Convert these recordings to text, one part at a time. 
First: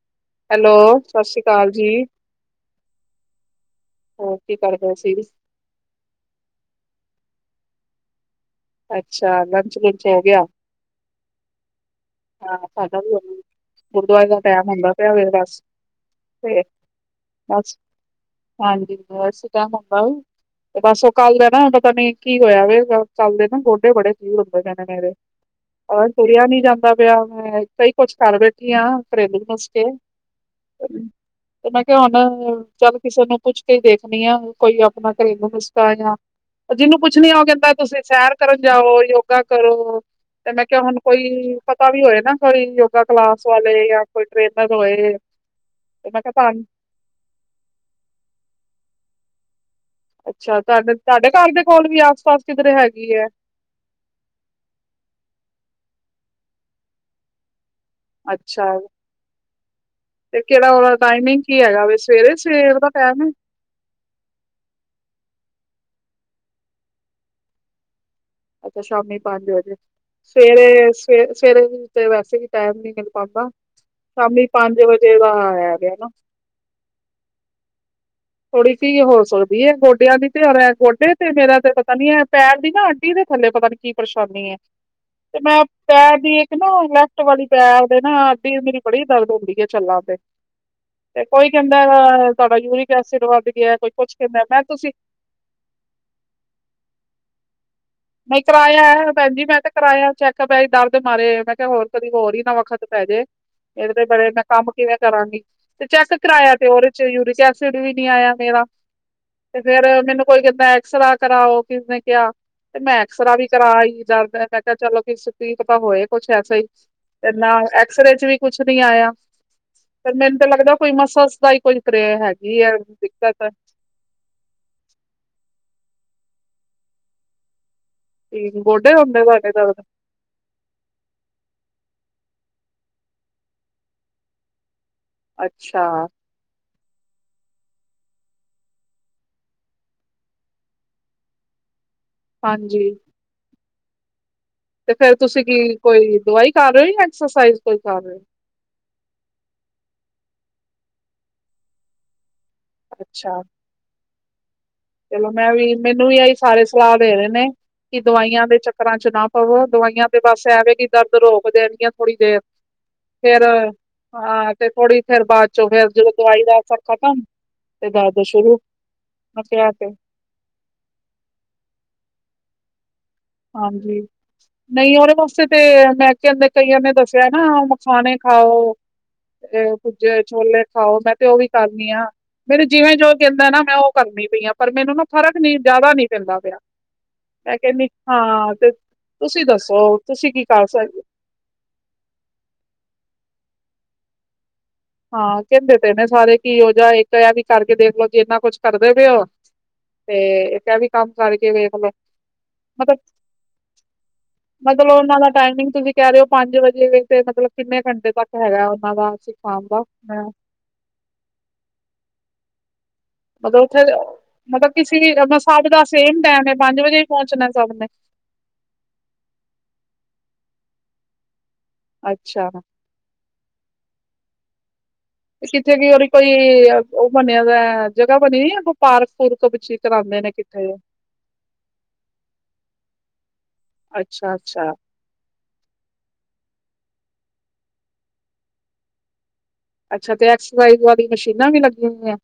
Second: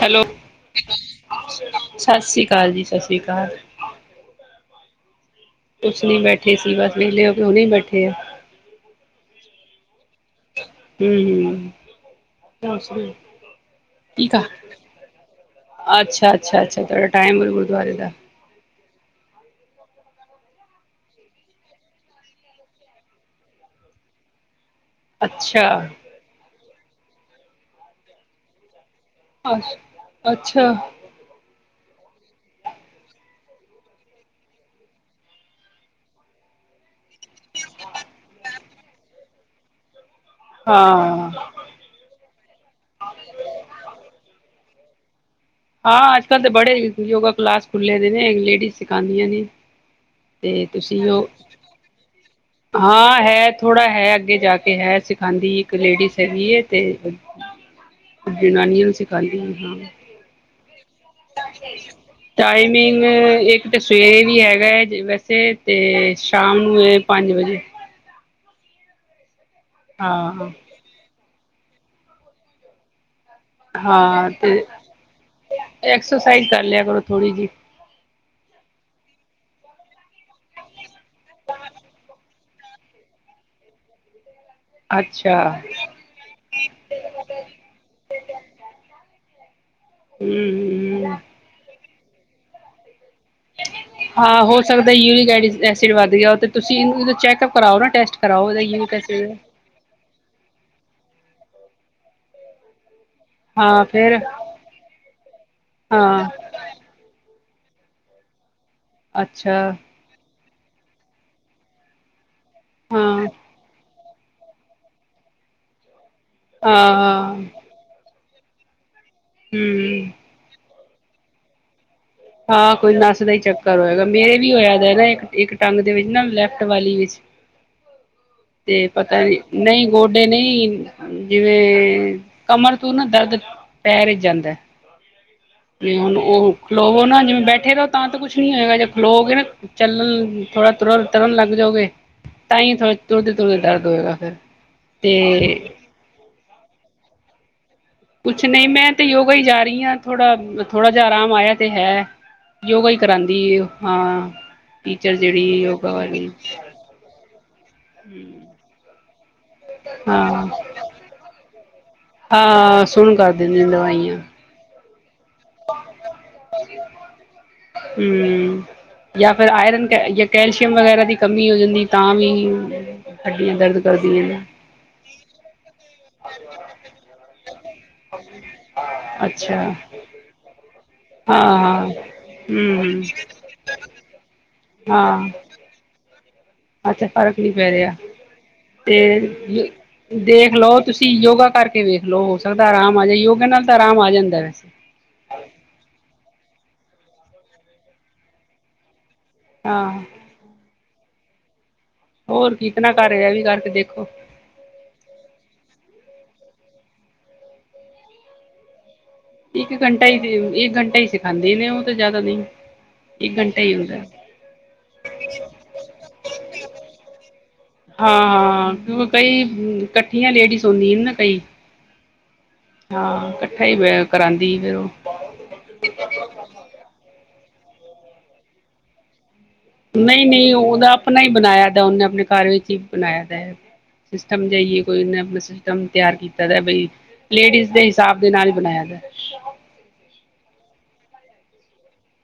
Hello, ਸ੍ਰੀ ਅਕਾਲ ਜੀ ਸਤਿ ਸ਼੍ਰੀ ਅਕਾਲ ਜੀ ਸਤਿ ਸ੍ਰੀ ਅਕਾਲ ਹੋਰ ਕੀ ਕਰਦੇ ਸੀ? ਕੁਛ ਨੀ ਬੈਠੀ ਸੀ ਬਸ ਵਿਹਲੇ ਹੋ ਕੇ ਉਹ ਨੀ ਬੈਠੇ ਆ ਅੱਛਾ ਲੰਚ ਲੁੰਚ ਹੋ ਗਿਆ ਹੂੰ ਹਾਂ ਸਾਡਾ ਵੀ ਹੋ ਗੁਰਦੁਆਰੇ ਠੀਕ ਦਾ ਆ ਟੈਮ ਹੁੰਦਾ ਪਿਆ ਫੇਰ ਬਸ ਅੱਛਾ ਤੇ ਅੱਛਾ ਅੱਛਾ ਤੁਹਾਡਾ ਟਾਈਮ ਬਸ ਗੁਰਦੁਆਰੇ ਦਾ ਹਾਂਜੀ [unintelligible] ਤੇ ਬਸ ਉਹ ਕੱਲ ਦਾ ਨਾ ਪਤਾ ਨੀ ਕੀ ਹੋਇਆ ਵ ਕੱਲ ਦੇ ਨਾ ਗੋਡੇ ਬੜੇ ਪੀੜ ਹੁੰਦੇ ਕਰਦੇ ਨੇ ਮੇਰੇ ਅੱਛਾ ਔਰ ਤੁਰਿਆ ਨਈ ਜਾਂਦਾ ਪਿਆ ਮੈਂ ਕਈ ਕੁਛ ਕਰ ਬੈਠ [unintelligible] ਨੁਸਖੇ ਅੱਛਾ ਉਹ ਚੱਲ ਕਿਸੇ ਨੂੰ ਪੁੱਛ ਕੇ ਦੇਖਣੀ ਆ ਕੋਈ ਆਪਣਾ ਘਰੇਲੂ ਨੁਸਖਾ ਹੈ ਜਾ ਜਿਹਨੂੰ ਪੁੱਛਣੀ ਆ ਉਹ ਕਹਿੰਦਾ ਤੁਸੀਂ ਸੈਰ ਕਰਨ ਜਾਓ ਯੋਗਾ ਕਰੋ ਤੇ ਮੈਂ ਕਿਹਾ ਹੁਣ ਹਾਂ ਕੋਈ ਪਤਾ ਵੀ ਹੋਏ ਨਾ ਕੋਈ ਯੋਗਾ ਕਲਾਸ ਵਾਲੇ ਜਾਂ ਕੋਈ ਟ੍ਰੇਨਰ ਹੋਏ ਤੇ ਹਾਂ ਮੈਂ ਅੱਜ ਕਿਹਾ ਕੱਲ੍ਹ ਤਾਂ ਤੁਹਾਨੂੰ ਬੜੇ ਯੋਗਾ ਕਲਾਸ ਖੁੱਲੇ ਦੇ ਨੇ ਲੇਡੀਜ਼ ਸਿਖਾਦੀਆਂ ਨੇ ਅੱਛਾ ਤੇ ਤੁਹਾਡੇ ਤੁਸੀਂ ਉਹ ਤੁਹਾਡੇ ਘਰ ਦੇ ਕੋਲ ਵੀ ਆਸ ਪਾਸ ਕਿਧਰੇ ਹੈਗੀ ਹੈ ਥੋੜਾ ਹੈ ਅੱਗੇ ਜਾ ਕੇ ਹੈ ਸਿਖਾਉਂਦੀ ਇੱਕ ਲੇਡੀਜ਼ ਹੈਗੀ ਹੈ ਤੇ ਅੱਛਾ ਜਨਾਨੀਆਂ ਨੂੰ ਸਿਖਾਦੀ ਹਾਂ ਤੇ ਕਿਹੜਾ ਉਹਦਾ ਟਾਈਮਿੰਗ ਕੀ ਹੈਗਾ ਵੇ ਸਵੇਰੇ ਸਵੇਰ ਦਾ ਟਾਈਮਿੰਗ ਟਾਈਮ ਹੈ ਇੱਕ ਤੇ ਸਵੇਰੇ ਵੀ ਹੈਗਾ ਹੈ ਵੈਸੇ ਤੇ ਸ਼ਾਮ ਨੂੰ ਏ ਪੰਜ ਵਜੇ ਅੱਛਾ ਸ਼ਾਮੀ ਪੰਜ ਵਜੇ ਹਾਂ ਸਵੇਰੇ ਸਵੇਰੇ ਤੇ ਵੈਸੇ ਵੀ ਟਾਈਮ ਨੀ ਮਿਲ ਪਾਂਦਾ ਹਾਂ ਸ਼ਾਮੀ ਪੰਜ ਵਜੇ ਦਾ ਆ ਗਿਆ ਨਾ ਸਹੀ ਕਰ ਲਿਆ ਕਰੋ ਥੋੜ੍ਹੀ ਜੀ ਥੋੜੀ ਜਈ ਹੀ ਹੋ ਸਕਦੀ ਹੈ ਗੋਡਿਆਂ ਦੀ ਤੇ ਹੋਰ ਗੋਡੇ ਤੇ ਮੇਰਾ ਤੇ ਪਤਾ ਨੀ ਹੈ ਪੈਣ ਦੀ ਨਾ ਅੱਡੀ ਦੇ ਥੱਲੇ ਪਤਾ ਨੀ ਕੀ ਪਰੇਸ਼ਾਨੀ ਹੈ ਤੇ ਅੱਛਾ ਮੈਂ ਪੈਰ ਦੀ ਇੱਕ ਨਾ ਲੈਫਟ ਵਾਲੀ ਪੈਰਦੇ ਨਾ ਅੱਡੀ ਮੇਰੀ ਬੜੀ ਦਰਦ ਹੁੰਦੀ ਹੈ ਚੱਲਣ ਹੂੰ ਤੇ ਕੋਈ ਕਹਿੰਦਾ ਤੁਹਾਡਾ ਯੂਰਿਕ ਐਸਿਡ ਵੱਧ ਗਿਆ ਕੋਈ ਕੁਛ ਹਾਂ ਕਹਿੰਦਾ ਹੋ ਮੈਂ ਸਕਦਾ ਤੁਸੀਂ ਯੂਰਿਕ ਐਸਿਡ ਵੱਧ ਗਿਆ ਤੇ ਤੁਸੀਂ ਚੈੱਕਅਪ ਕਰਾਓ ਨਾ ਟੈਸ ਨਹੀਂ ਕਰਵਾਇਆ ਏ ਭੈਣ ਜੀ ਮੈਂ ਤੇ ਕਰਾਇਆ ਚੈੱਕਅਪ ਦਰਦ ਮਾਰੇ ਮੈਂ ਕਿਹਾ ਹੋਰ ਕਦੀ ਹੋਰ ਹੀ ਨਾ ਵਖਤ ਪੈ ਜੇ ਹਾਂ ਇਹਦੇ ਫਿਰ ਬਾਰੇ ਮੈਂ ਕੰਮ ਕਿਵੇਂ ਕਰਾਂਗੀ ਤੇ ਚੈੱਕ ਹਾਂ ਕਰਾਇਆ ਤੇ ਉਹਦੇ ਚ ਯੂਰਿਕ ਐਸਿਡ ਵੀ ਨੀ ਆਇਆ ਮੇਰਾ ਅੱਛਾ ਤੇ ਫੇਰ ਮੈਨੂੰ ਕੋਈ ਕਹਿੰਦਾ ਐਕਸਰਾ ਕਰਾਓ ਕਿਸ ਨੇ ਕਿਹਾ ਤੇ ਮੈਂ ਹਾਂ ਐਕਸਰਾ ਵੀ ਕਰਾ ਆਈ ਦਰਦ ਮੈਂ ਕਿਹਾ ਚਲੋ ਕੀ ਪਤਾ ਹੋਏ ਕੁਛ ਐਸਾ ਹੀ ਹਾਂ ਤੇ ਹਾਂ ਨਾਲ ਐਕਸਰੇ ਚ ਵੀ ਕੁਛ ਨੀ ਆਇਆ ਹਮ ਤੇ ਮੈਨੂੰ ਤਾਂ ਲੱਗਦਾ ਕੋਈ ਮਸਲਜ ਦਾ ਈ ਕੁਝ ਕਰੇ ਹੈਗਾ ਹਾਂ ਕੋਈ ਨੱਸ ਦਾ ਹੀ ਚੱਕਰ ਹੋਏਗਾ ਮੇਰੇ ਵੀ ਹੋਇਆ ਦਾ ਨਾ ਇੱਕ ਇੱਕ ਟੰਗ ਦੇ ਵਿੱਚ ਨਾ ਲੈਫਟ ਵਾਲੀ ਵਿੱਚ ਤੇ ਗੋਡੇ ਪਤਾ ਹੁੰਦੇ ਨੀ ਤੁਹਾਡੇ ਦਰਦ ਨਹੀਂ ਗੁ ਡੇ ਨਹੀਂ ਜਿਵੇਂ ਕਮਰ ਤੋਂ ਨਾ ਦਰਦ ਪੈਰ ਏਚ ਜਾਂਦਾ ਅੱਛਾ ਨਹੀਂ ਹੁਣ ਉਹ ਖਲੋਵੋ ਨਾ ਜਿਵੇਂ ਬੈਠੇ ਰਹੋ ਤਾਂ ਕੁਛ ਨੀ ਹੋਏਗਾ ਜੇ ਖਲੋਵੋਗੇ ਨਾ ਚੱਲਣ ਥੋੜਾ ਤੁਰਨ ਤੁਰਨ ਲੱਗ ਜਾਓਗੇ ਤਾਂਈ ਹਾਂਜੀ ਥੋ ਤੁਰਦੇ-ਤੁਰਦੇ ਦਰਦ ਹੋਏਗਾ ਫੇਰ। ਤੇ ਫੇਰ ਤੁਸੀਂ ਕੀ ਕੋਈ ਦਵਾਈ ਕਰ ਰੇ ਓ ਯਾਂ ਐਕਸਰਸਾਈਜ਼ ਕੋਈ ਕਰ ਰੇ ਓ? ਕੁਛ ਨਈ ਮੈਂ ਤੇ ਯੋਗਾ ਈ ਜਾ ਰੀਆ ਥੋੜਾ-ਥੋੜਾ ਜਾ ਆਰਾਮ ਆਇਆ ਤੇ ਹੈ। ਯੋਗਾ ਈ ਕਰਾਂਗੀ ਅੱਛਾ ਏ ਓ ਹਾਂ ਟੀਚਰ ਚਲੋ ਜੇੜੀ ਮੈਂ ਵੀ ਯੋਗਾ ਮੈਨੂੰ ਵੀ ਵਾਲੀ ਇਹੀ ਸਾਰੇ ਸਲਾਹ ਦੇ ਰੇਵਨੇ ਕੀ ਦਵਾਈਆਂ ਦੇ ਚੱਕਰਾਂ ਚ ਨਾ ਪਵੋ ਦਵਾਈਆਂ ਤੇ ਹਾਂ ਬਸ ਐਵੇਂ ਕੀ ਦਰਦ ਰੋਕ ਦੇਣਗੀਆਂ ਥੋੜ੍ਹੀ ਦੇਰ ਹਾਂ ਸੁਣ ਕਰ ਫੇਰ ਦਿੰਦੀ ਦਵਾਈਆਂ ਹਾਂ ਤੇ ਥੋੜ੍ਹੀ ਫੇਰ ਬਾ ਚ ਫਿਰ ਜਦੋਂ ਦਵਾਈ ਦਾ ਅਸਰ ਖਤਮ ਤੇ ਦਰਦ ਸ਼ੁਰੂ [unintelligible] ਕ ਜਾਂ ਕੈਲਸ਼ੀਅਮ ਵਗੈਰਾ ਦੀ ਕਮੀ ਹੋ ਜਾਂਦੀ ਤਾਂ ਵੀ ਹੱਡੀਆਂ ਦਰਦ ਹਾਂਜੀ ਕਰਦੀਆਂ ਨੇ ਨਈ ਓਦੇ ਵਾਸਤੇ ਤੇ ਮੈਂ ਕਿਆ ਕਈਆਂ ਨੇ ਦੱਸਿਆ ਨਾ ਛਾਣੇ ਖਾਓ ਅੱਛਾ ਅ ਪੁੱਜੇ ਛੋਲੇ ਖਾਓ ਮੈਂ ਤੇ ਓ ਹਾਂ ਵੀ ਹਾਂ ਕਰਨੀ ਆ। ਮੈਨੂੰ ਹੂੰ ਜਿਵੇਂ ਹੂੰ ਜੋ ਕੈਂਦਾ ਨਾ ਮੈਂ ਓ ਕਰਨੀ ਪਈ ਆ ਪਰ ਮੈਨੂੰ ਨਾ ਹਾਂ ਫ਼ਰਕ ਨੀ ਜਾਦਾ ਨੀ ਪੈਂਦਾ ਪਿਆ। ਅੱਛਾ ਫਰਕ ਨੀ ਮੈਂ ਪੈ ਕਹਿੰਦੀ ਰਿਆ ਹਾਂ ਤੇ ਤੁਸੀਂ ਦੱਸੋ ਤੁਸੀਂ ਕੀ ਦੇਖ ਕਰ ਲਓ ਸਕਦੇ ਤੁਸੀਂ ਯੋਗਾ ਕਰ ਕੇ ਵੇਖ ਲੋ ਹੋ ਸਕਦਾ ਆਰਾਮ ਆ ਜਾਏ ਯੋਗਾ ਨਾਲ ਤਾਂ ਆਰਾਮ ਆ ਜਾਂਦਾ ਵੈਸੇ। ਹਾਂ ਕੈਂਦੇ ਪਏ ਨੇ ਸਾਰੇ ਕੀ ਓ ਜਾ ਇੱਕ ਆ ਵੀ ਕਰਕੇ ਦੇਖਲੋ ਜੇ ਇਨਾ ਕੁਛ ਕਰਦੇ ਪਏ ਓ। ਹਾਂ। ਤੇ ਇਕ ਐ ਵੀ ਕੰਮ ਕਰਕੇ ਵੇਖਲੋ। ਹੋਰ ਕਿਤ ਨਾ ਕਰ ਐ ਵੀ ਕਰਕੇ ਦੇਖੋ। ਮਤਲਬ ਓਨਾਂ ਦਾ ਟਾਈਮਿੰਗ ਤੁਸੀਂ ਕੈ ਰੇ ਓ ਪੰਜ ਵਜੇ ਮਤਲਬ ਕਿੰਨੇ ਘੰਟੇ ਤੱਕ ਹੈਗਾ ਓਨਾਂ ਦਾ ਸਿਖਾਉਣ ਇੱਕ ਦਾ ਘੰਟਾ ਈ ਹਾਂ, ਇੱਕ ਘੰਟਾ ਈ ਸਿਖਾਂਦੇ ਨੇ ਓ ਤਾਂ ਜਾਦਾ ਨਈ। ਮਤਲਬ ਉੱਥੇ ਮਤਲਬ ਕਿਸੀ ਸਭ ਦਾ ਸੇਮ ਟੈਮ ਐ ਪੰਜ ਵਜੇ ਪੋਂਚਣਾ ਸਭ ਨੇ। ਹਾਂ ਹਾਂ ਕਿਉ ਕਈ ਕੱਠੀਆਂ ਲੇਡੀਜ਼ ਹੁੰਦੀਆਂ ਨਾ ਕਈ। ਅੱਛਾ। ਹਾਂ ਕੱਠਾ ਈ ਵ ਕਰਾਂਦੀ ਫੇਰ ਓ। ਕਿੱਥੇ ਕੀ ਓਦੀ ਕੋਈ ਓ ਬਨਿਆ ਦਾ ਜਗ੍ਹਾ ਬਣੀ ਨ ਪਾਰਕ [unintelligible] ਨਈ-ਨਈ ਕਿੱਥੇ ਓਦਾ ਆਪਣਾ ਈ ਬਣਾਇਆ ਦਾ ਉਨੇ ਆਪਣੇ ਘਰ ਵਿੱਚ ਈ ਬਣਾਇਆ ਦੈ। ਅੱਛਾ ਅੱਛਾ ਸਮਝਾਈਏ ਕੋਈ ਉਨੇ ਅਪਣਾ ਸਿਸਟਮ ਤਿਆਰ ਕੀਤਾ ਦਾ ਬਈ ਲੇਡੀਜ਼ ਦੇ ਹਿਸਾਬ ਦੇ ਨਾਲ ਈ ਬਣਾਇਆ ਦੈ। ਅੱਛਾ ਤੇ ਐਕਸਾਈ ਵਾਲੀ ਮਸ਼ੀਨਾਂ ਵੀ ਲੱਗੀਆਂ ਹੋਈਆਂ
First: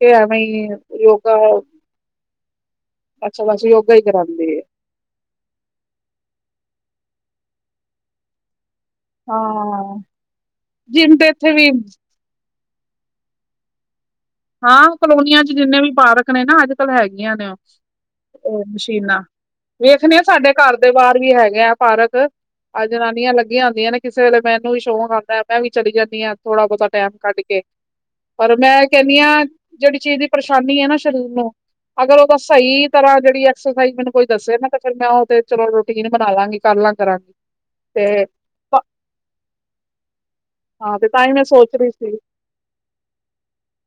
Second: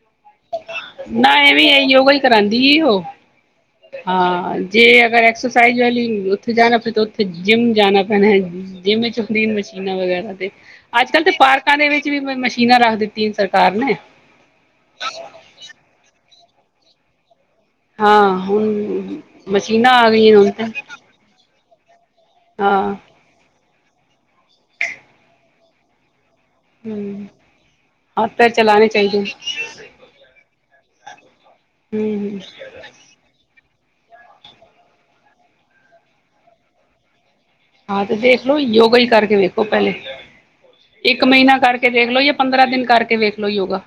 ਤੇ ਐਵੇ ਈ ਨਾ ਐਵੇਂ ਈ ਐ ਯੋਗਾ ਈ ਕਰਾਂਦੀ ਈ ਓ। ਅੱਛਾ [unintelligible] ਕਰਾਉਂਦੇ ਹਾਂ ਹੈ ਜੇ ਅਗਰ ਐਕਸਰਸਾਈਜ਼ ਵਾਲੀ ਉੱਥੇ ਜਾਣਾ ਪੇ ਤਾਂ ਉੱਥੇ ਜਿੰਮ ਜਾਣਾ ਪੈਣਾ ਜਿਮ ਚ ਫ੍ਰੀ ਮਸ਼ੀਨਾਂ ਹਾਂ ਵਗੈਰਾ ਤੇ ਅੱਜ ਜਿੰਮ ਕੱਲ੍ਹ ਤੇ ਇੱਥੇ ਵੀ ਪਾਰਕਾਂ ਦੇ ਵਿੱਚ ਵੀ ਮਸ਼ੀਨਾਂ ਰੱਖ ਦਿੱਤੀਆਂ ਸਰਕਾਰ ਨੇ। ਹਾਂ ਕਲੋਨੀਆਂ ਚ ਜਿੰਨੇ ਵੀ ਪਾਰਕ ਨੇ ਨਾ ਅੱਜ ਕੱਲ੍ਹ ਹੈਗੀਆਂ ਨੇ ਓ। ਹਾਂ ਓ ਹੁਣ ਮਸ਼ੀਨਾਂ ਮਸ਼ੀਨਾਂ ਵੇਖਣੇ ਆ ਗਈਆਂ ਹੁਣ ਸਾਡੇ ਤੇ ਘਰ ਦੇ ਬਾਰ ਵੀ ਹੈਗੇ ਆ ਪਾਰਕ ਹਾਂ ਆ ਜਨਾਨੀਆਂ ਲੱਗੀਆਂ ਹੁੰਦੀਆਂ ਨੇ ਕਿਸੇ ਵੇਲੇ ਮੈਨੂੰ ਵੀ ਸ਼ੌਂਕ ਆਂਦੈ ਮੈਂ ਵੀ ਚਲੀ ਜਾਂਨੀ ਆ। ਥੋੜਾ ਬੋਤਾ ਟੈਮ ਹਮ ਕੱਢ ਕੇ ਪਰ ਮੈਂ ਜੇੜੀ ਚੀਜ਼ ਦੀ ਪਰੇਸ਼ਾਨੀ ਐ ਨਾ ਸਰੀਰ ਨੂੰ ਅਗਰ ਓਦਾ ਸਈ ਤਰ੍ਹਾਂ ਜੇਦੀਬਐਕਸਰਸਾਈਜ਼ ਮੈਨੂੰ ਕੋਈ ਦੱਸੇ ਨਾ ਤੇ ਫਿਰ ਮੈਂ ਓ ਤੇ ਚਲੋ ਰੂਟੀਨ ਬਣਾਲਾਂਗੀ ਕਰਲਾਂ ਕਰਾਂਗੀ। ਹਾਂ ਤੇ ਦੇਖ ਲੋ ਯੋਗਾ ਈ ਕਰਕੇ ਵੇਖੋ ਪੈਲੇ ਹਾਂ ਤੇ ਇੱਕ ਤਾਂ ਹੀ ਮੈਂ ਮਹੀਨਾ ਸੋਚ ਰਹੀ ਕਰਕੇ ਸੀ ਦੇਖਲੋ ਯ ਪੰਦਰਾਂ ਦਿਨ ਕਰਕੇ ਵੇਖਲੋ ਯੋਗਾ।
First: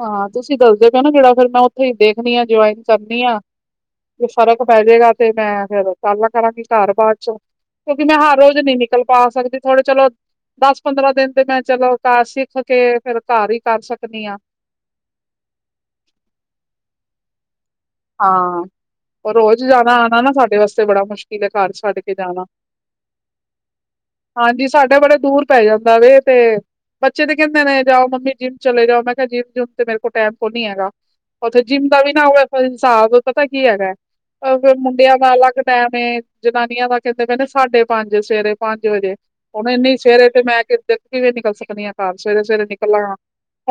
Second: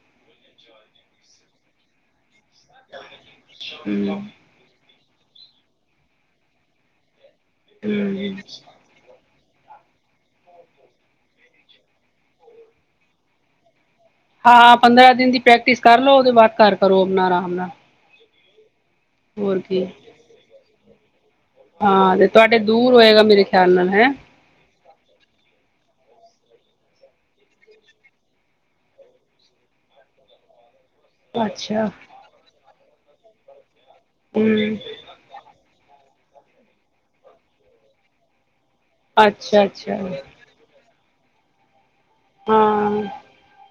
ਹਾਂ ਤੁਸੀਂ ਦੱਸਦੇ ਪਿਓ ਨਾ ਜੇੜਾ ਫਿਰ ਮੈਂ ਉੱਥੇ ਈ ਦੇਖਣੀ ਆ ਜੁਇਨ ਕਰਨੀ ਆ ਹੂੰ ਤੇ ਫ਼ਰਕ ਪੈ ਜੇਗਾ ਤੇ ਮੈਂ ਫੇਰ ਚੱਲ ਕਰਲਾ ਕਰਾਂਗੀ ਘਰ ਬਾਦ ਚੋਂ। ਕਿਉਂਕਿ ਮੈਂ ਹਰ ਹੂੰ ਰੋਜ਼ ਨਈ ਨਿਕਲ ਪਾ ਸਕਦੀ ਥੋੜੇ ਚਲੋ ਦਸ ਪੰਦਰਾਂ ਦਿਨ ਤੇ ਮੈਂ ਚਲੋ ਘਰ ਸਿੱਖ ਕੇ ਫੇਰ ਘਰ ਈ ਕਰ ਸਕਨੀ ਆਂ। ਹਾਂ ਪੰਦਰਾਂ ਦਿਨ ਦੀ ਪ੍ਰੈਕਟਿਸ ਕਰ ਲਓ ਉਦੇ ਬਾਅਦ ਘਰ ਕਰੋ ਆਪਣਾ ਆਰਾਮ ਨਾਲ। ਹਾਂ ਹੋਰ ਰੋਜ ਕੀ ਜਾਣਾ ਆਣਾ ਨਾ ਸਾਡੇ ਵਾਸਤੇ ਬੜਾ ਮੁਸ਼ਕਿ ਹਾਂ ਹਲੇ ਤੁਆਡੇ ਦੂਰ ਹੋਏਗਾ ਮੇਰੇ ਖਿਆਲ ਨਾਲ ਹੈਂ। ਹਾਂਜੀ ਸਾਡੇ ਬੜੇ ਦੂਰ ਪੈ ਜਾਂਦਾ ਵੇ ਤੇ ਬੱਚੇ ਤੇ ਕੈਂਦੇ ਨੇ ਜਾਓ ਮੰਮੀ ਜਿੰਮ ਚਲੇ ਜਾਓ ਮੈ ਕਿਆ ਜਿੰਮ ਜਿਮ ਤੇ ਮੇਰੇ ਕੋਲ ਟੈਮ ਕੋਨੀ ਹੈਗਾ। ਉੱਥੇ ਅੱਛਾ ਜਿੰਮ ਦਾ ਵੀ ਨਾ ਓ ਐਸਾ ਹਿਨਸਾਬ ਪਤਾ ਕੀ ਹੈਗਾ ਓ ਫੇਰ ਹੂੰ ਮੁੰਡਿਆਂ ਦਾ ਅਲੱਗ ਟੈਮ ਏ ਜਨਾਨੀਆਂ ਦਾ ਕੈਂਦੇ ਕੈਂਦੇ ਸਾਢੇ ਪੰਜ ਸਵੇਰੇ ਪੰਜ ਵਜੇ ਅੱਛਾ ਹੁਣ ਅੱਛਾ ਇੰਨੀ ਸਵੇਰੇ ਤੇ ਮੈ ਕੇ ਕਿਵੇਂ ਨਿਕਲ ਸਕਨੀ ਆਂ। ਘਰ ਸਵੇਰੇ ਸਵੇਰੇ ਹਾਂ ਨਿਕਲਾਂਗਾ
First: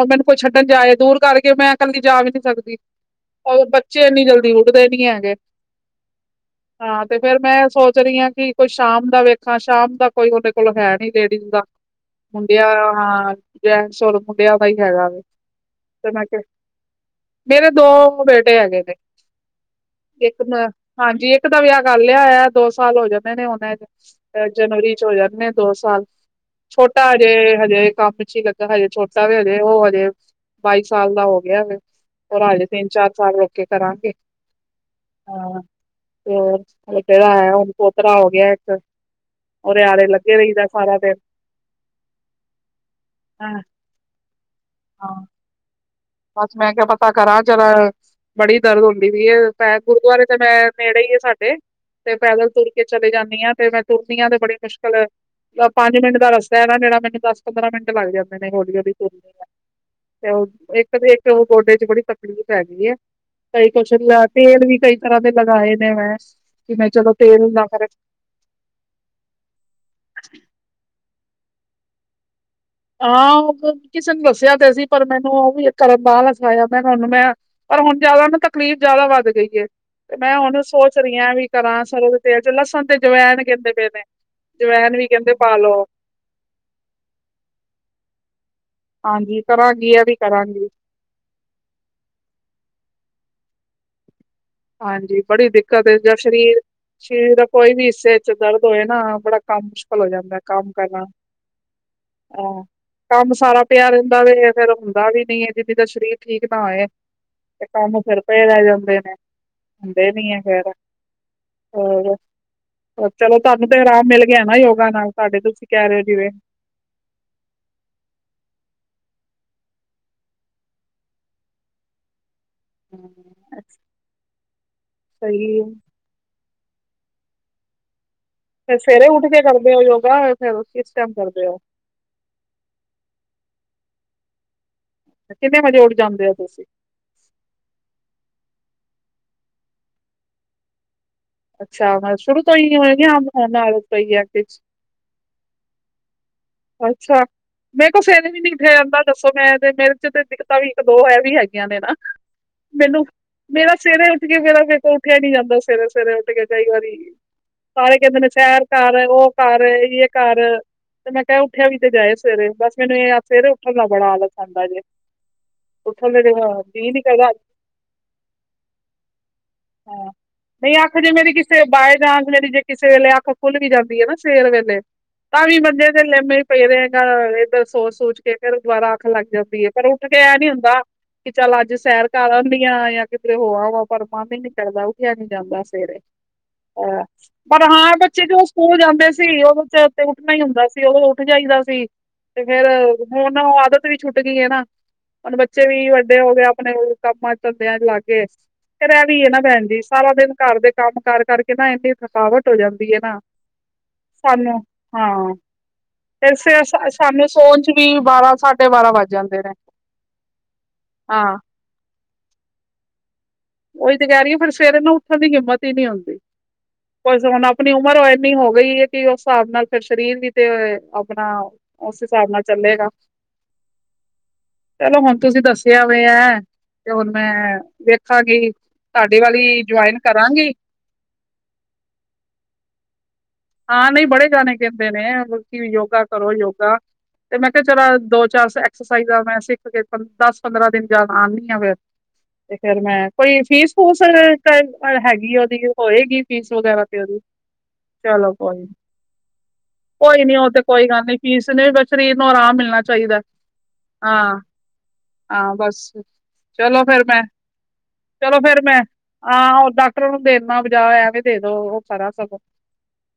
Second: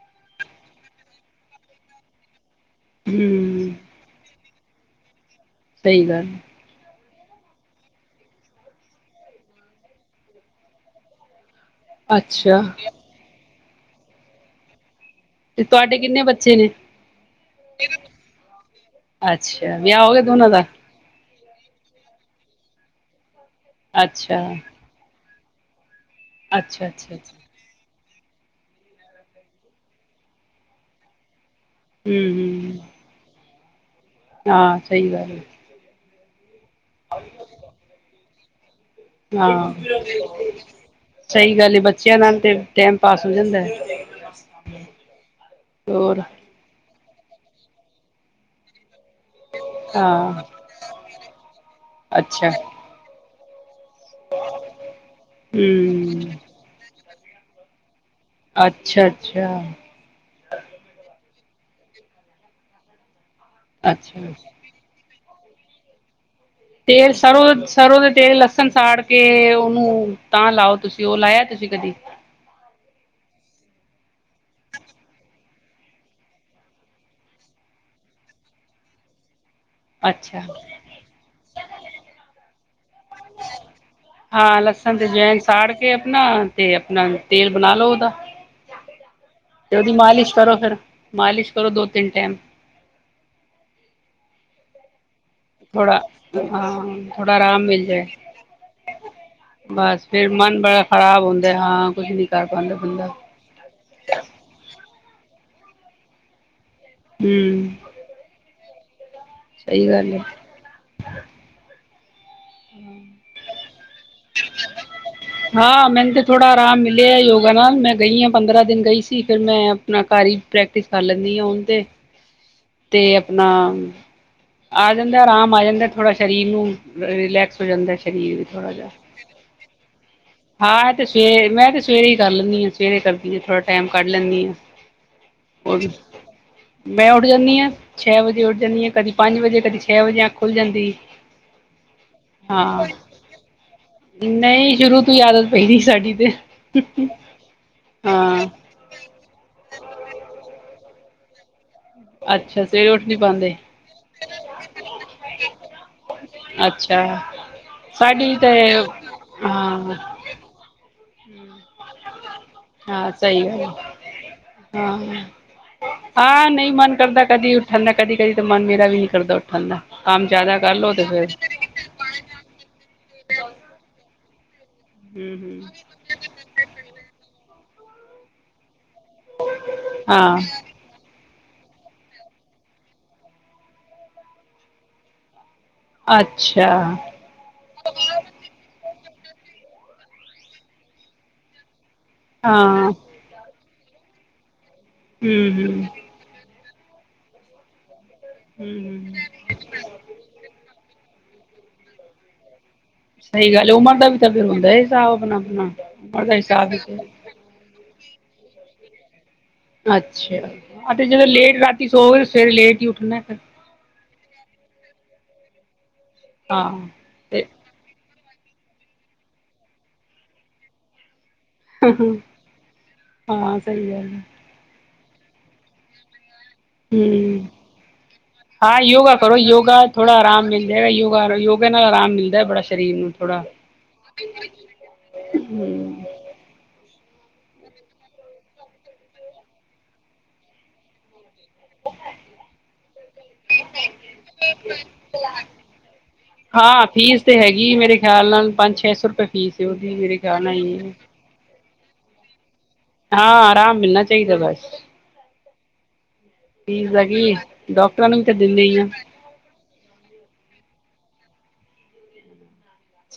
ਓਰ ਮੈਨੂੰ ਕੋਈ ਛੱਡਣ ਜਾਏ ਦੂਰ ਕਰਕੇ ਮੈਂ ਕੱਲੀ ਜਾ ਵੀ ਨੀ ਸਕਦੀ। ਹੁੰ ਔਰ ਬੱਚੇ ਏਨੀ ਜਲਦੀ ਉੱਠਦੇ ਨੀ ਹੈਗੇ। ਸਈ ਗੱਲ। ਹਾਂ ਤੇ ਫੇਰ ਮੈਂ ਐ ਸੋਚ ਰੀ ਆਂ ਕਿ ਕੋਈ ਸ਼ਾਮ ਦਾ ਵੇਖਾਂ ਸ਼ਾਮ ਦਾ ਕੋਈ ਓਦੇ ਕੋਲ ਹੈ ਨੀ ਲੇਡੀਜ਼ ਦਾ। ਅੱਛਾ ਮੁੰਡਿਆਂ ਹਾਂ ਜੈਂਟਸ ਔਰ ਮੁੰਡਿਆਂ ਦਾ ਈ ਹੈਗਾ ਵੇ। ਤੁਹਾਡੇ ਤੇ ਕਿੰਨੇ ਮੈ ਕਿਆ ਬੱਚੇ ਨੇ ਮੇਰੇ ਦੋ ਬੇਟੇ ਹੇਗੇ ਨੇ ਅੱਛਾ ਵਿਆਹ ਹੋ ਗਿਆ ਇੱਕ ਦੋਨਾਂ ਦਾ ਮੈ ਹਾਂਜੀ ਇੱਕ ਦਾ ਵਿਆਹ ਕਰ ਲਿਆ ਹੋਇਆ ਦੋ ਸਾਲ ਹੋ ਜਾਨੇ ਹੁਨ ਐ ਅੱਛਾ ਅ ਜਨਵਰੀ ਚ ਹੋ ਜਾਣੇ ਨੇ ਦੋ- ਸਾਲ ਅੱਛਾ ਛੋਟਾ ਅੱਛਾ ਹਜੇ ਅੱਛਾ ਹਜੇ ਕੰਮ ਚੀ ਲੱਗਾ ਹਜੇ ਛੋਟਾ ਵੇ ਹਲੇ ਓ ਹਲੇ ਬਾਈ ਸਾਲ ਦਾ ਹੋ ਗਿਆ ਵੇ। ਹੁੰ ਹਲੇ ਤਿੰਨ- ਚਾਰ ਸਾਲ ਰੁੱਕ ਕੇ ਕਰਾਂਗੇ ਹਾਂ ਸਈ ਗੱਲ ਏ। ਹਾਂ ਤੇ ਹੋਰ ਹਲੇ ਕੇੜਾ ਹੈ ਹੁਣ ਪੋਤਰਾ ਹੋ ਗਿਆ ਇੱਕ ਹਾਂ। ਉਹਦੇ ਆਰੇ ਲੱਗੇ ਰਹੀਦਾ ਸਾਰਾ ਦਿਨ ਸਈ ਗੱਲ ਏ ਬੱਚਿਆਂ ਨਾਲ ਤੇ ਟੈਮ -ਪਾਸ ਹੋ ਜਾਂਦਾ ਹਾਂ ਐ। ਹਾਂ। ਔਰ ਬਸ, ਮੈ ਕਿਆ ਪਤਾ ਕਰਾਂ ਚਲ ਬੜੀ ਦਰਦ ਹੁੰਦੀ ਪੀ ਏ ਪੈਰ ਗੁਰੂਦੁਆਰੇ ਤੇ ਹਾਂ ਮੈਂ ਨੇੜੇ ਈ ਐ ਸਾਡੇ ਤੇ ਪੈਦਲ ਅੱਛਾ ਤੁਰ ਚਲੀ ਜਾਨੀ ਆ ਤੇ ਮੈਂ ਤੁਰਦੀ ਆਂ ਤੇ ਬੜੀ ਮੁਸ਼ਕਲ ਯਾ ਪੰਜ ਮਿੰਟ ਦਾ ਹੂੰ ਰਸ ਐਨਾ ਜੇੜਾ ਮੈਨੂੰ ਦਸ- ਪੰਦਰਾਂ ਮਿੰਟ ਲੱਗ ਜਾਂਦੇ ਨੇ ਹੌਲੀ- ਹੌਲੀ ਅੱਛਾ ਤੁਰਨੀ ਆ ਅੱਛਾ ਤੇ ਓ ਇੱਕ ਤੇ ਇੱਕ ਓ ਗੋਡੇ ਚ ਬੜੀ ਤਕਲੀਫ਼ ਹੈਗੀ ਐ ਕਈ ਕੁਛ ਅੱਛਾ ਤੇਲ ਵੀ ਕਈ ਤਰ੍ਹਾਂ ਦੇ ਲਗਾਏ ਨੇ ਮੈ। ਤੇਲ ਸਰੋ ਸਰੋ ਦੇ ਤੇ ਲਸਣ ਸਾੜ ਕੇ ਉਨੂੰ ਤਾਂ ਲਾਓ, ਤੁਸੀ ਓ ਲਾਇਆ ਤੁਸੀ ਕਦੀ? ਹਾਂ ਓ ਕਿਸੇ ਨੂੰ ਦੱਸਿਆ ਤੇ ਸੀ ਪਰ ਮੈਨੂੰ ਓ ਵੀ ਕਰਨ ਦਾ ਆਲਸ ਆਇਆ ਮੈ ਹੁਨ ਮੈਂ ਪਰ ਹੁਨ ਜਿਆਦਾ ਨਾ ਤਕਲੀਫ਼ ਜਆਦਾ ਵੱਧ ਗਈ ਏ। ਤੇ ਮੈਂ ਅੱਛਾ ਹੁਨ ਸੋਚ ਰੀ ਆ ਐਵੀ ਕਰਾਂ ਸਰੋਂ ਦੇ ਤੇਲ ਚ ਲਸਣ ਤੇ ਜਵੈਣ ਕੈਂਦੇ ਪਏ ਨੇ। ਜਵੈਣ ਵੀ ਕੈਂਦੇ ਪਾ ਲੋ। ਨਾ ਤੇ ਆਪਣਾ ਤੇਲ ਬਣਾ ਲੋ ਓਦਾ ਹਾਂਜੀ ਤੇ ਕਰਾਂਗੀ ਓਦੀ ਇਹ ਵੀ ਮਾਲਿਸ਼ ਕਰੋ ਕਰਾਂਗੀ ਫੇਰ। ਮਾਲਿਸ਼ ਕਰੋ ਦੋ -ਤਿੰਨ ਟੈਮ। ਹਾਂਜੀ ਬੜੀ ਦਿੱਕਤ ਏ ਥੋੜਾ ਜਾ ਸ਼ਰੀਰ ਹਾਂ ਥੋੜਾ ਸ਼ਰੀਰ ਦੇ ਆਰਾਮ ਕੋਈ ਵੀ ਮਿਲ ਜਾਏ ਹਿੱਸੇ ਚ ਦਰਦ ਹੋਏ ਨਾ ਬੜਾ ਕੰਮ ਮੁਸ਼ਕਿਲ ਹੋ ਬਸ ਫੇਰ ਜਾਂਦਾ ਮਨ ਕੰਮ ਬੜਾ ਕਰਨਾ ਖ਼ਰਾਬ ਹੁੰਦਾ ਹਾਂ ਕੁਛ ਨੀ ਕਰ ਹਾਂ ਪਾਉਂਦਾ ਬੰਦਾ ਕੰਮ ਸਾਰਾ ਪਿਆ ਰਹਿੰਦਾ ਵੀ ਫੇਰ ਹੁੰਦਾ ਵੀ ਨੀ ਐ, ਜਿਦੀ ਦਾ ਸਰੀਰ ਠੀਕ ਨਾ ਹੋਏ, ਤੇ ਹਮ ਕੰਮ ਫਿਰ ਪਏ ਰਹਿ ਜਾਂਦੇ ਨੇ ਸਹੀ ਹੁੰਦੇ ਗੱਲ ਹੈ ਨੀ ਐ, ਖੈਰ ਹੋਰ ਚਲੋ ਤੁਹਾਨੂੰ ਤੇ ਆਰਾਮ ਮਿਲ ਗਿਆ ਨਾ, ਯੋਗਾ ਨਾਲ ਸਾਡੇ ਤੁਸੀਂ ਕਹਿ ਰਹੇ ਹੋ ਜਿਵੇਂ ਲ ਯੋਗਾ ਨਾਲ ਮੈਂ ਗਈ ਆ ਪੰਦਰਾਂ ਦਿਨ ਗਈ ਸੀ, ਫਿਰ ਮੈਂ ਆਪਣਾ ਘਰ ਹੀ ਪ੍ਰੈਕਟਿਸ ਕਰ ਲੈਂਨੀ ਆ ਹੁਣ ਤੇ ਤੇ ਆਪਣਾ, ਆ ਜਾਂਦਾ ਆਰਾਮ ਸਹੀ ਆ ਜਾਂਦਾ ਥੋੜਾ ਸਰੀਰ ਨੂੰ ਰਿਲੈਕਸ ਹੋ ਜਾਂਦਾ ਸਰੀਰ ਥੋੜਾ ਜਿਹਾ ਸਵੇਰੇ ਉੱਠ ਕੇ ਕਰਦੇ ਔ ਯੋਗਾ ਫਿਰ ਹਾਂ ਕਿਸ ਇਹ ਤੇ ਟਾਈਮ ਕਰਦੇ ਸਵੇ ਹੋ ਮੈਂ ਤੇ ਸਵੇਰੇ ਈ ਕਰ ਲੈਂਨੀ ਆ ਸਵੇਰੇ ਕਰਦੀ ਥੋੜਾ ਟਾਈਮ ਕੱਢ ਲੈਂਨੀ ਆ। ਕਿੰਨੇ ਵਜੇ ਉੱਠ ਜਾਂਦੇ ਔ ਤੁਸੀਂ ਮੈਂ ਉੱਠ ਜਾਂਦੀ ਆ, ਛੇ ਵਜੇ ਉੱਠ ਜਾਂਦੀ ਆ ਕਦੀ ਪੰਜ ਵਜੇ ਕਦੀ ਛੇ ਵਜੇ ਅ ਖੁੱਲ ਜਾਂਦੀ ਐ। ਅੱਛਾ, ਮਤ ਸ਼ੁਰੂ ਕੋਈ [unintelligible] ਕੋਈ ਆਦਤ ਪਈ ਦੀ ਸਾਡੀ ਤੇ ਅੱਛਾ ਮੇਰੇ ਕੋਲ ਫੇਰ ਵੀ ਹਾਂ ਨੀਠੇ ਜਾਂਦਾ ਦੱਸੋ, ਮੈਂ ਤੇ ਮੇਰੇ ਚ ਤੇ ਦਿੱਕਤਾਂ ਵੀ ਇੱਕ-ਦੋ ਇਹ ਵੀ ਹੈਗੀ। ਨਾ ਅੱਛਾ ਸਵੇਰੇ ਉੱਠ ਮੈਨੂੰ, ਨੀ ਪਾਉਂਦੇ ਮੇਰਾ ਸਵੇਰੇ ਉੱਠ ਕੇ ਮੇਰਾ ਫੇਰ ਉੱਠਿਆ ਨੀ ਜਾਂਦਾ ਸਵੇਰੇ-ਸਵੇਰੇ ਉਠ ਕਈ ਵਾਰੀ, ਅੱਛਾ ਸਾਰੇ ਕਹਿੰਦੇ ਨੇ ਸਾਡੀ ਤੇ ਸ਼ਹਿਰ ਕਰ ਉਹ ਕਰ ਹਾਂ ਇਹ ਕਰ ਤੇ ਮੈਂ ਉੱਠਿਆ ਵੀ ਤੇ ਜਾਏ ਸਵੇਰੇ ਬਸ, ਮੈਨੂੰ ਹਾਂ ਇਹ ਸਹੀ ਸਵੇਰੇ ਗੱਲ ਉੱਠਣ ਦਾ ਹੈ। ਬੜਾ ਆਲਸ ਆਦਾ ਜੇ। ਹਾਂ ਉੱਠਣ ਦੇ ਹਾਂ ਨੀ ਜੀਅ ਮਨ ਕਰਦਾ ਕਦੀ ਉੱਠਣ ਦਾ ਕਦੀ-ਕਦੀ ਤਾਂ ਮਨ ਮੇਰਾ ਵੀ ਨਹੀਂ ਕਰਦਾ ਉੱਠਣ ਦਾ। ਹਾਂ ਕੰਮ ਜਿਆਦਾ ਨਹੀਂ ਕਰਲੋ ਅੱਖ ਤੇ ਜੇ ਫੇਰ ਮੇਰੀ ਕਿਸੇ ਬਾਏ ਚਾਂਸ ਜਿਹੜੀ ਜੇ ਕਿਸੇ ਵੇਲੇ ਅੱਖ ਖੁੱਲ ਵੀ ਜਾਂਦੀ ਐ ਨਾ ਸਵੇਰ ਵੇਲੇ ਤਾਂ ਵੀ ਹਮ ਹਮ ਬੰਦੇ ਲੇਮੇ ਪਏ ਰਹੇਗਾ ਇੱਧਰ ਸੋਚ-ਸੋਚ ਕੇ ਫੇਰ ਦੁਬਾਰਾ ਅੱਖ ਲੱਗ ਜਾਂਦੀ ਐ ਪਰ ਉੱਠ ਕੇ ਐ ਹਾਂ ਨੀ ਹੁੰਦਾ। ਕੀ ਚੱਲ, ਅੱਜ ਸੈਰ ਕਰ ਆਂਦੀ ਆ ਆ ਕਿਧਰੇ ਹੋ ਆਵਾ ਪਰ ਮਨ ਈ ਨੀ ਕਰਦਾ ਉਠਿਆ ਨੀ ਜਾਂਦਾ ਸਵੇਰੇ ਅੱਛਾ। ਅ ਪਰ ਹਾਂ ਬੱਚੇ ਜੋ ਸਕੂਲ ਜਾਂਦੇ ਸੀ ਉਹਦੇ ਚ ਤੇ ਉੱਠਣਾ ਈ ਹੁੰਦਾ ਸੀ ਉਹੋਂ ਉੱਠ ਜਾਈਦਾ ਸੀ। ਤੇ ਫੇਰ ਹਾਂ ਹਮ ਹੁਨ ਓ ਆਦਤ ਵੀ ਛੁੱਟ ਗੀ ਐ ਨਾ, [unintelligible] ਬੱਚੇ ਹਮ ਵੀ ਵੱਡ [unintelligible] ਫੇਰ ਐ ਹਮ ਵੀ ਐ ਨਾ ਭੈਣ ਜੀ। ਸਾਰਾ ਦਿਨ ਘਰ ਦੇ ਕੰਮ-ਕਾਰ ਕਰਕੇ ਨਾ ਏਨੀ ਥਕਾਵਟ ਹੋ ਜਾਂਦੀ ਐ ਨਾ ਸਹੀ ਗੱਲ ਉਮਰ ਦਾ ਵੀ ਤਾਂ ਫਿਰ ਸਾਨੂੰ, ਹੁੰਦਾ ਹਿਸਾਬ ਹਾਂ। ਆਪਣਾ ਆਪਣਾ ਉਮਰ ਦਾ ਤੇ ਹਿਸਾਬ ਵੀ ਸਾਨੂੰ ਸੋਨ ਚ ਵੀ ਬਾਰਾਂ-ਸਾਢੇ ਬਾਰਾਂ ਵੱਜ ਜਾਂਦੇ ਨੇ। ਅੱਛਾ, ਤੇ ਜਦੋਂ ਹਾਂ ਲੇਟ ਰਾਤੀ ਸੋਵੇ ਸਵੇਰੇ ਲੇਟ ਈ ਉੱਠਨੇ ਫੇਰ, ਓਈ ਤੇ ਕੈ ਰੀ ਆ, ਫਿਰ ਸਵੇਰ ਨਾ ਉੱਠਣ ਦੀ ਹਿੰਮਤ ਈ ਨੀ ਹੁੰਦੀ ਹਾਂ ਬਸ ਤੇ ਹੁਣ ਆਪਣੀ ਉਮਰ ਹੋਏ ਨੀ ਹੋ ਗਈ ਐ, ਕੇ ਉਸ ਹਿਸਾਬ ਨਾਲ ਫਿਰ ਸ਼ਰੀਰ ਵੀ ਤੇ ਆਪਨਾ ਉਸ ਹਿਸਾਬ ਨਾਲ ਚੱਲੇਗਾ। ਹਾਂ ਸਹੀ ਗੱਲ ਹੈ ਚਲੋ, ਹੁਣ ਤੁਸੀਂ ਦੱਸਿਆ ਹੋਇਆ ਐ, ਤੇ ਹੁਣ ਮੈਂ ਹਮ ਵੇਕ [unintelligible] ਤਾਡੇ ਵਾਲੀ ਜੁਆਇਨ ਕਰਾਂਗੀ। ਯੋਗਾ-ਯੋਗਾ ਨਾਲ ਆਰਾਮ ਮਿਲਦਾ ਐ ਬੜਾ, ਸ਼ਰੀਰ ਨੂੰ ਥੋੜਾ। ਹਾਂ, ਨਈ ਬੜੇ ਜਾਣੇ ਕੇਦੇ ਨੇ, ਤੁਸੀ ਵੀ ਹਮ ਯੋਗਾ ਕਰੋ ਯੋਗਾ। ਤੇ, ਮੈਂ ਕੇਆ ਚਲਾ ਦੋ-ਚਾਰਸ ਐਕਸਸਾਈ ਮੈਂ ਸਿੱਖ ਕੇ ਪੰਦ-ਦਸ-ਪੰਦਰਾਂ ਦਿਨ ਜਾ ਆਂਦੀ ਆ ਫੇਰ। ਤੇ ਫੇਰ ਮੈਂ ਕੋਈ ਫੀਸ-ਫੂਸ ਹੈਗੀ ਐ ਓਦੀ ਹੋਏਗੀ ਫੀਸ ਵਗੈਰਾ ਹਾਂ ਤੇ ਓਦੀ। ਫੀਸ ਤੇ ਹੈਗੀ ਮੇਰੇ ਖਿਆਲ ਨਾਲ ਪੰਜ-ਛੇ-ਸੌ ਰੁਪਏ ਫੀਸ ਓਦੀ ਮੇਰੇ ਖਿਆਲ ਨਾਲ ਈ ਨਈ ਫੀਸ ਨੇ ਵੱਖਰਾ ਈ ਸਰੀਰ ਨੂੰ ਆਰਾਮ ਮਿਲਣਾ ਚਾਹੀਦਾ, ਹਾਂ ਆਰਾਮ ਮਿਲਣਾ ਚਾਹੀਦਾ ਬਸ ਹਾ-ਹਾ ਬਸ ਚਲੋ ਫੀਸ ਫੇਰ ਦਾ ਮੈਂ, ਕੀ ਡਾਕਟਰਾਂ ਨੂੰ ਵੀ ਤਾਂ ਚਲੋ ਫੇਰ ਦਿੰਦੇ ਹੀ ਮੈਂ ਆ ਆ ਓਹ ਡਾਕਟਰ ਨੂੰ ਦੇਨਾ ਬਜਾ, ਐਵੇਂ ਦੇ ਦੋ ਓਹ ਖਰਾ ਸਗੋਂ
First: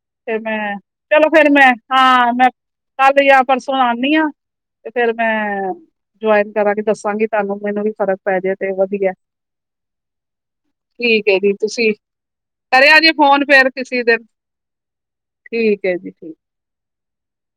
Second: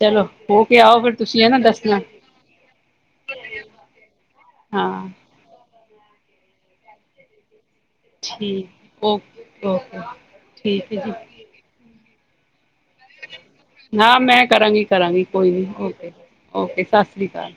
ਚਲੋ ਤੇ ਹੋ ਮੈਂ, ਕੇ ਆਓ ਫਿਰ ਚਲੋ ਤੁਸੀਂ ਹੈ ਫੇਰ ਨਾ ਮੈਂ, ਦੱਸਣਾ ਹਾਂ ਮੈਂ ਕੱਲ ਯਾ ਪਰਸੋਂ ਆਨੀ ਆ ਤੇ ਹਾਂ ਫੇਰ ਮੈਂ ਜੁਆਇਨ ਕਰਾਂਗੀ, ਦੱਸਾਂਗੀ ਤਾਨੂੰ ਮੈਨੂੰ ਵੀ ਫ਼ਰਕ ਪੈ ਜੇ ਤੇ ਠੀਕ ਵਧੀਆ, ਓਕੇ ਓਕੇ ਠੀਕ ਐ ਜੀ, ਤੁਸੀਂ ਕਰਿਆ ਜੇ ਫੋਨ ਫੇਰ? ਕਿਸੇ ਨਾ ਦਿਨ ਮੈਂ ਕਰਾਂਗੀ-ਕਰਾਂਗੀ, ਕੋਈ ਨੀ ਠੀਕ ਹੈ ਜੀ ਠੀਕ ਓਕੇ-ਓਕੇ, ਸਤਿ ਸ੍ਰੀ ਅਕਾਲ।